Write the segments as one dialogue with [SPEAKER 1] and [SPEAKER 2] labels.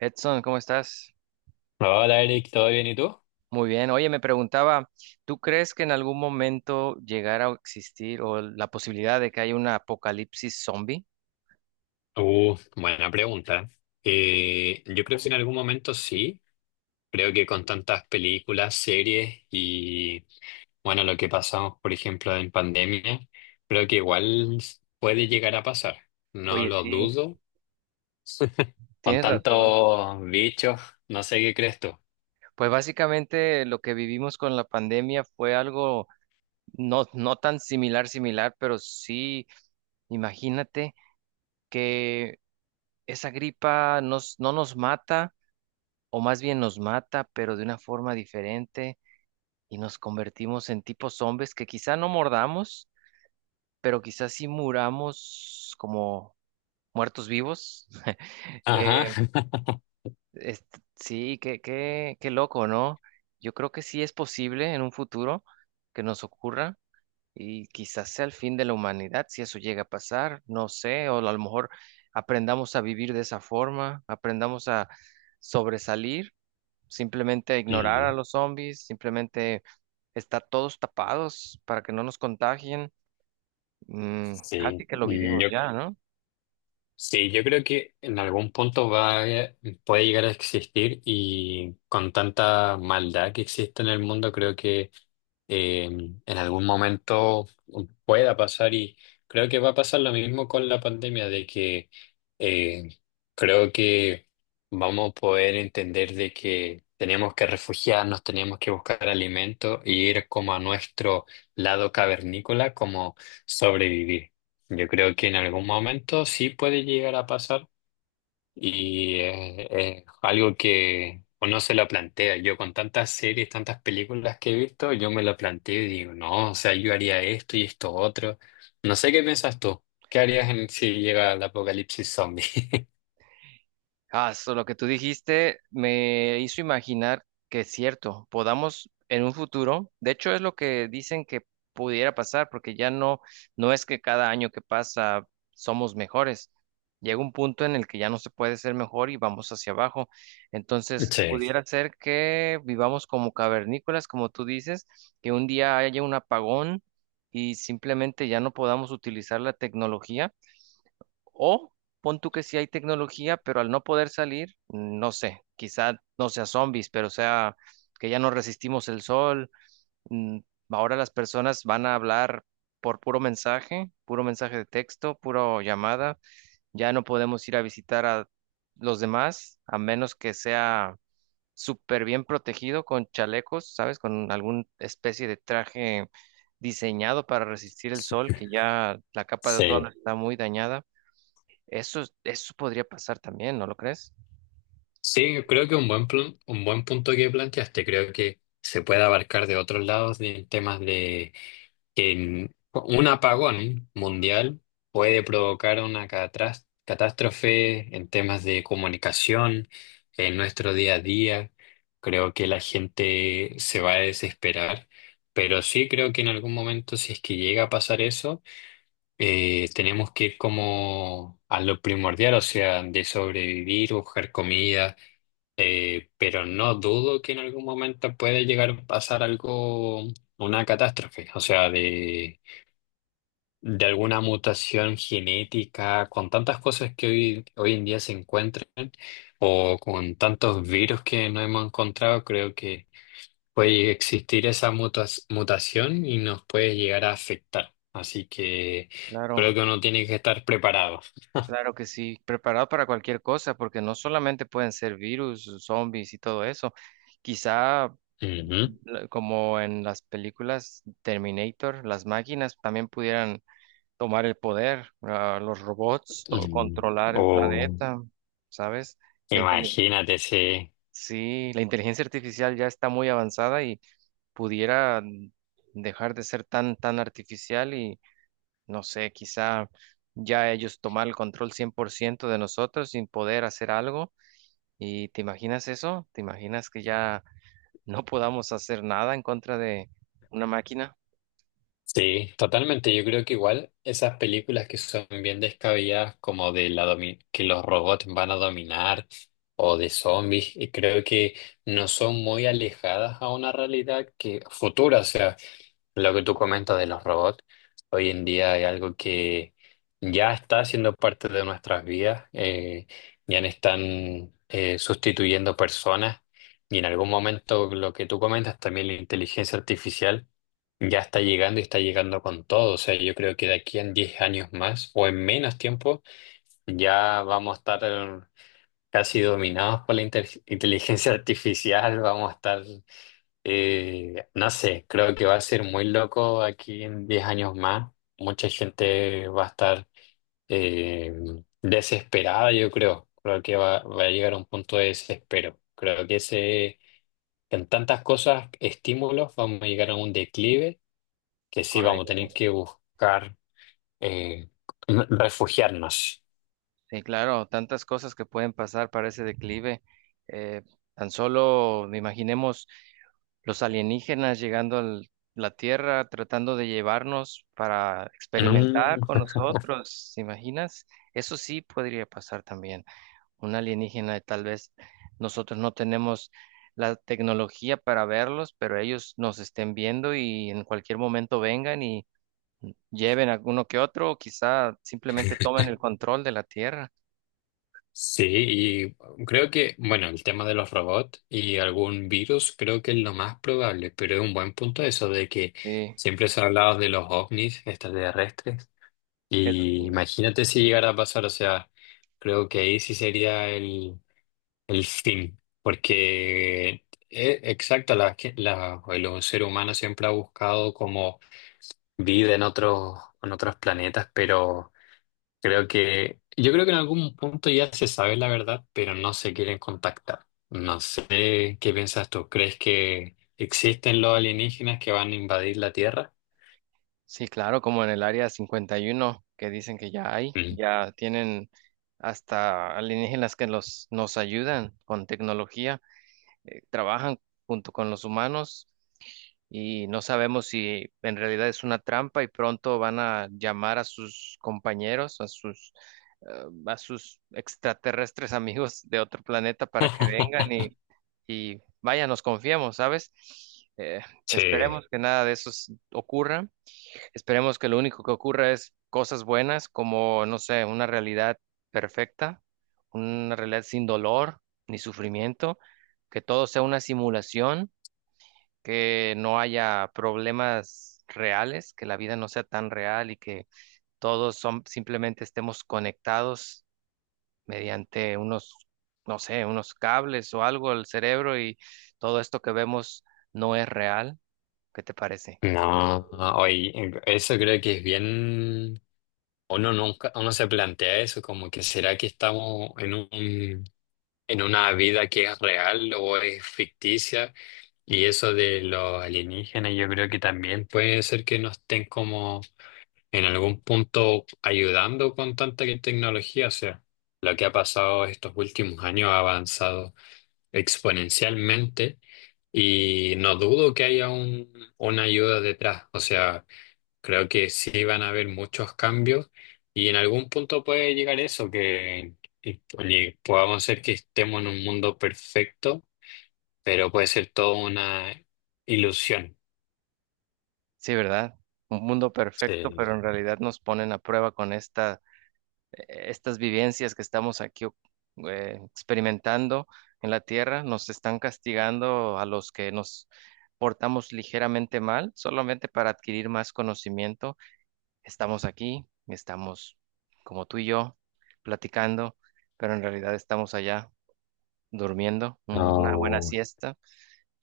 [SPEAKER 1] Edson, ¿cómo estás?
[SPEAKER 2] Hola Eric, ¿todo bien y tú?
[SPEAKER 1] Muy bien. Oye, me preguntaba, ¿tú crees que en algún momento llegara a existir o la posibilidad de que haya un apocalipsis zombie?
[SPEAKER 2] Buena pregunta. Yo creo que en algún momento sí. Creo que con tantas películas, series y bueno, lo que pasamos, por ejemplo, en pandemia, creo que igual puede llegar a pasar. No
[SPEAKER 1] Oye,
[SPEAKER 2] lo
[SPEAKER 1] sí,
[SPEAKER 2] dudo. Con
[SPEAKER 1] tienes razón.
[SPEAKER 2] tantos bichos, no sé qué crees tú.
[SPEAKER 1] Pues básicamente lo que vivimos con la pandemia fue algo no tan similar, similar, pero sí, imagínate que esa gripa no nos mata, o más bien nos mata, pero de una forma diferente, y nos convertimos en tipos zombies que quizá no mordamos, pero quizás si muramos como muertos vivos.
[SPEAKER 2] Ajá.
[SPEAKER 1] Eh, sí, qué loco, ¿no? Yo creo que sí es posible en un futuro que nos ocurra, y quizás sea el fin de la humanidad si eso llega a pasar. No sé, o a lo mejor aprendamos a vivir de esa forma, aprendamos a sobresalir, simplemente a ignorar a
[SPEAKER 2] Mm.
[SPEAKER 1] los zombies, simplemente estar todos tapados para que no nos contagien. Mm,
[SPEAKER 2] Sí.
[SPEAKER 1] casi que lo
[SPEAKER 2] Mm,
[SPEAKER 1] vivimos
[SPEAKER 2] yo.
[SPEAKER 1] ya, ¿no?
[SPEAKER 2] Sí, yo creo que en algún punto puede llegar a existir y con tanta maldad que existe en el mundo, creo que eh, en algún momento pueda pasar, y creo que va a pasar lo mismo con la pandemia, de que eh, creo que vamos a poder entender de que tenemos que refugiarnos, tenemos que buscar alimento y ir como a nuestro lado cavernícola, como sobrevivir. Yo creo que en algún momento sí puede llegar a pasar y es algo que uno se lo plantea. Yo con tantas series, tantas películas que he visto, yo me lo planteo y digo, no, o sea, yo haría esto y esto otro. No sé qué piensas tú. ¿Qué harías si llega el apocalipsis zombie?
[SPEAKER 1] Lo que tú dijiste me hizo imaginar que es cierto, podamos en un futuro. De hecho es lo que dicen que pudiera pasar, porque no es que cada año que pasa somos mejores. Llega un punto en el que ya no se puede ser mejor y vamos hacia abajo. Entonces,
[SPEAKER 2] Sí,
[SPEAKER 1] pudiera ser que vivamos como cavernícolas, como tú dices, que un día haya un apagón y simplemente ya no podamos utilizar la tecnología, o pon tú que sí hay tecnología, pero al no poder salir, no sé, quizá no sea zombies, pero sea que ya no resistimos el sol. mm, Ahora las personas van a hablar por puro mensaje de texto, puro llamada. Ya no podemos ir a visitar a los demás, a menos que sea súper bien protegido con chalecos, ¿sabes? Con alguna especie de traje diseñado para resistir el sol, que ya la capa de ozono
[SPEAKER 2] sí.
[SPEAKER 1] está muy dañada. Eso podría pasar también, ¿no lo crees?
[SPEAKER 2] Sí, creo que un buen punto que planteaste. Creo que se puede abarcar de otros lados en temas. Un apagón mundial puede provocar una catástrofe en temas de comunicación, en nuestro día a día. Creo que la gente se va a desesperar, pero sí creo que en algún momento, si es que llega a pasar eso, tenemos que ir como a lo primordial, o sea, de sobrevivir, buscar comida, pero no dudo que en algún momento puede llegar a pasar algo, una catástrofe, o sea, de alguna mutación genética, con tantas cosas que hoy en día se encuentran, o con tantos virus que no hemos encontrado. Creo que puede existir esa mutación y nos puede llegar a afectar. Así que
[SPEAKER 1] Claro,
[SPEAKER 2] creo que uno tiene que estar preparado.
[SPEAKER 1] claro que sí. Preparado para cualquier cosa, porque no solamente pueden ser virus, zombies y todo eso. Quizá,
[SPEAKER 2] Ujú.
[SPEAKER 1] como en las películas Terminator, las máquinas también pudieran tomar el poder, ah, los robots,
[SPEAKER 2] Mm.
[SPEAKER 1] controlar el
[SPEAKER 2] O
[SPEAKER 1] planeta, ¿sabes? La inteligencia.
[SPEAKER 2] imagínate, sí.
[SPEAKER 1] Sí, la inteligencia artificial ya está muy avanzada y pudiera dejar de ser tan artificial y no sé, quizá ya ellos tomar el control 100% de nosotros sin poder hacer algo. ¿Y te imaginas eso? ¿Te imaginas que ya no podamos hacer nada en contra de una máquina?
[SPEAKER 2] Sí, totalmente. Yo creo que igual esas películas que son bien descabelladas, como que los robots van a dominar o de zombies, y creo que no son muy alejadas a una realidad que futura. O sea, lo que tú comentas de los robots, hoy en día hay algo que ya está siendo parte de nuestras vidas, ya no están sustituyendo personas, y en algún momento lo que tú comentas también la inteligencia artificial ya está llegando y está llegando con todo. O sea, yo creo que de aquí en 10 años más, o en menos tiempo, ya vamos a estar casi dominados por la inteligencia artificial. Vamos a estar no sé, creo que va a ser muy loco aquí en 10 años más. Mucha gente va a estar eh, desesperada, yo creo. Creo que va a llegar a un punto de desespero. Creo que ese, en tantas cosas, estímulos, vamos a llegar a un declive que sí vamos a tener
[SPEAKER 1] Correcto.
[SPEAKER 2] que buscar eh, refugiarnos.
[SPEAKER 1] Sí, claro, tantas cosas que pueden pasar para ese declive. Eh, tan solo imaginemos los alienígenas llegando a la Tierra, tratando de llevarnos para experimentar con
[SPEAKER 2] Mm.
[SPEAKER 1] nosotros. ¿Te imaginas? Eso sí podría pasar también. Un alienígena, y tal vez nosotros no tenemos la tecnología para verlos, pero ellos nos estén viendo y en cualquier momento vengan y lleven a uno que otro, o quizá simplemente tomen el control de la Tierra.
[SPEAKER 2] Sí, y creo que, bueno, el tema de los robots y algún virus creo que es lo más probable, pero es un buen punto eso de que
[SPEAKER 1] Sí,
[SPEAKER 2] siempre se ha hablado de los ovnis extraterrestres,
[SPEAKER 1] eso sí.
[SPEAKER 2] y imagínate si llegara a pasar, o sea, creo que ahí sí sería el fin, porque exacto, el ser humano siempre ha buscado como vida en otros planetas, pero... Yo creo que en algún punto ya se sabe la verdad, pero no se quieren contactar. No sé qué piensas tú. ¿Crees que existen los alienígenas que van a invadir la Tierra?
[SPEAKER 1] Sí, claro, como en el área 51, que dicen que ya hay,
[SPEAKER 2] Mm.
[SPEAKER 1] ya tienen hasta alienígenas que los, nos ayudan con tecnología, trabajan junto con los humanos, y no sabemos si en realidad es una trampa y pronto van a llamar a sus compañeros, a sus extraterrestres amigos de otro planeta para que vengan y vaya, nos confiemos, ¿sabes? Eh,
[SPEAKER 2] Sí.
[SPEAKER 1] esperemos que nada de eso ocurra. Esperemos que lo único que ocurra es cosas buenas, como, no sé, una realidad perfecta, una realidad sin dolor ni sufrimiento, que todo sea una simulación, que no haya problemas reales, que la vida no sea tan real y que todos son, simplemente estemos conectados mediante unos, no sé, unos cables o algo al cerebro, y todo esto que vemos no es real. ¿Qué te parece?
[SPEAKER 2] No, hoy eso creo que es bien. Uno nunca, uno se plantea eso, como que será que estamos en una vida que es real o es ficticia. Y eso de los alienígenas, yo creo que también puede ser que no estén como en algún punto ayudando con tanta tecnología. O sea, lo que ha pasado estos últimos años ha avanzado exponencialmente, y no dudo que haya una ayuda detrás. O sea, creo que sí van a haber muchos cambios, y en algún punto puede llegar eso, que y podamos ser que estemos en un mundo perfecto, pero puede ser toda una ilusión.
[SPEAKER 1] Sí, ¿verdad? Un mundo
[SPEAKER 2] Sí.
[SPEAKER 1] perfecto, pero en realidad nos ponen a prueba con esta estas vivencias que estamos aquí experimentando en la tierra, nos están castigando a los que nos portamos ligeramente mal, solamente para adquirir más conocimiento. Estamos aquí, estamos como tú y yo platicando, pero en realidad estamos allá durmiendo una buena
[SPEAKER 2] No.
[SPEAKER 1] siesta,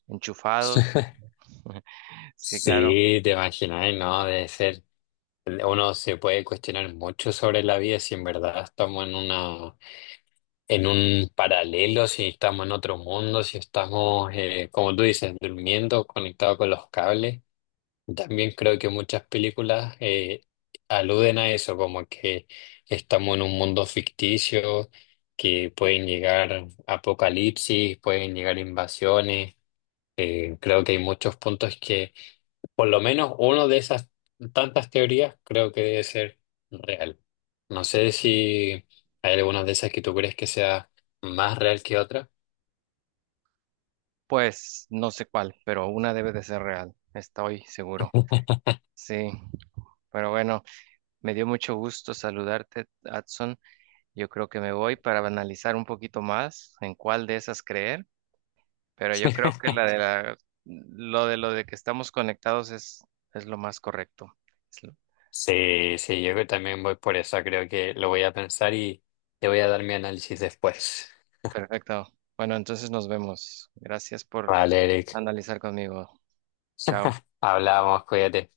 [SPEAKER 1] enchufados. Sí, claro.
[SPEAKER 2] Sí, te imaginas, ¿no? Debe ser. Uno se puede cuestionar mucho sobre la vida, si en verdad estamos en un paralelo, si estamos en otro mundo, si estamos, como tú dices, durmiendo, conectados con los cables. También creo que muchas películas aluden a eso, como que estamos en un mundo ficticio, que pueden llegar apocalipsis, pueden llegar invasiones. Creo que hay muchos puntos que por lo menos una de esas tantas teorías creo que debe ser real. No sé si hay algunas de esas que tú crees que sea más real que otra.
[SPEAKER 1] Pues no sé cuál, pero una debe de ser real. Estoy seguro. Sí, pero bueno. Me dio mucho gusto saludarte, Adson. Yo creo que me voy para analizar un poquito más en cuál de esas creer, pero yo creo que la de la, lo de que estamos conectados es lo más correcto. Es lo-
[SPEAKER 2] Sí, sí, yo que también voy por eso. Creo que lo voy a pensar y te voy a dar mi análisis después.
[SPEAKER 1] perfecto. Bueno, entonces nos vemos. Gracias por
[SPEAKER 2] Vale, Eric.
[SPEAKER 1] analizar conmigo. Chao.
[SPEAKER 2] Hablamos, cuídate.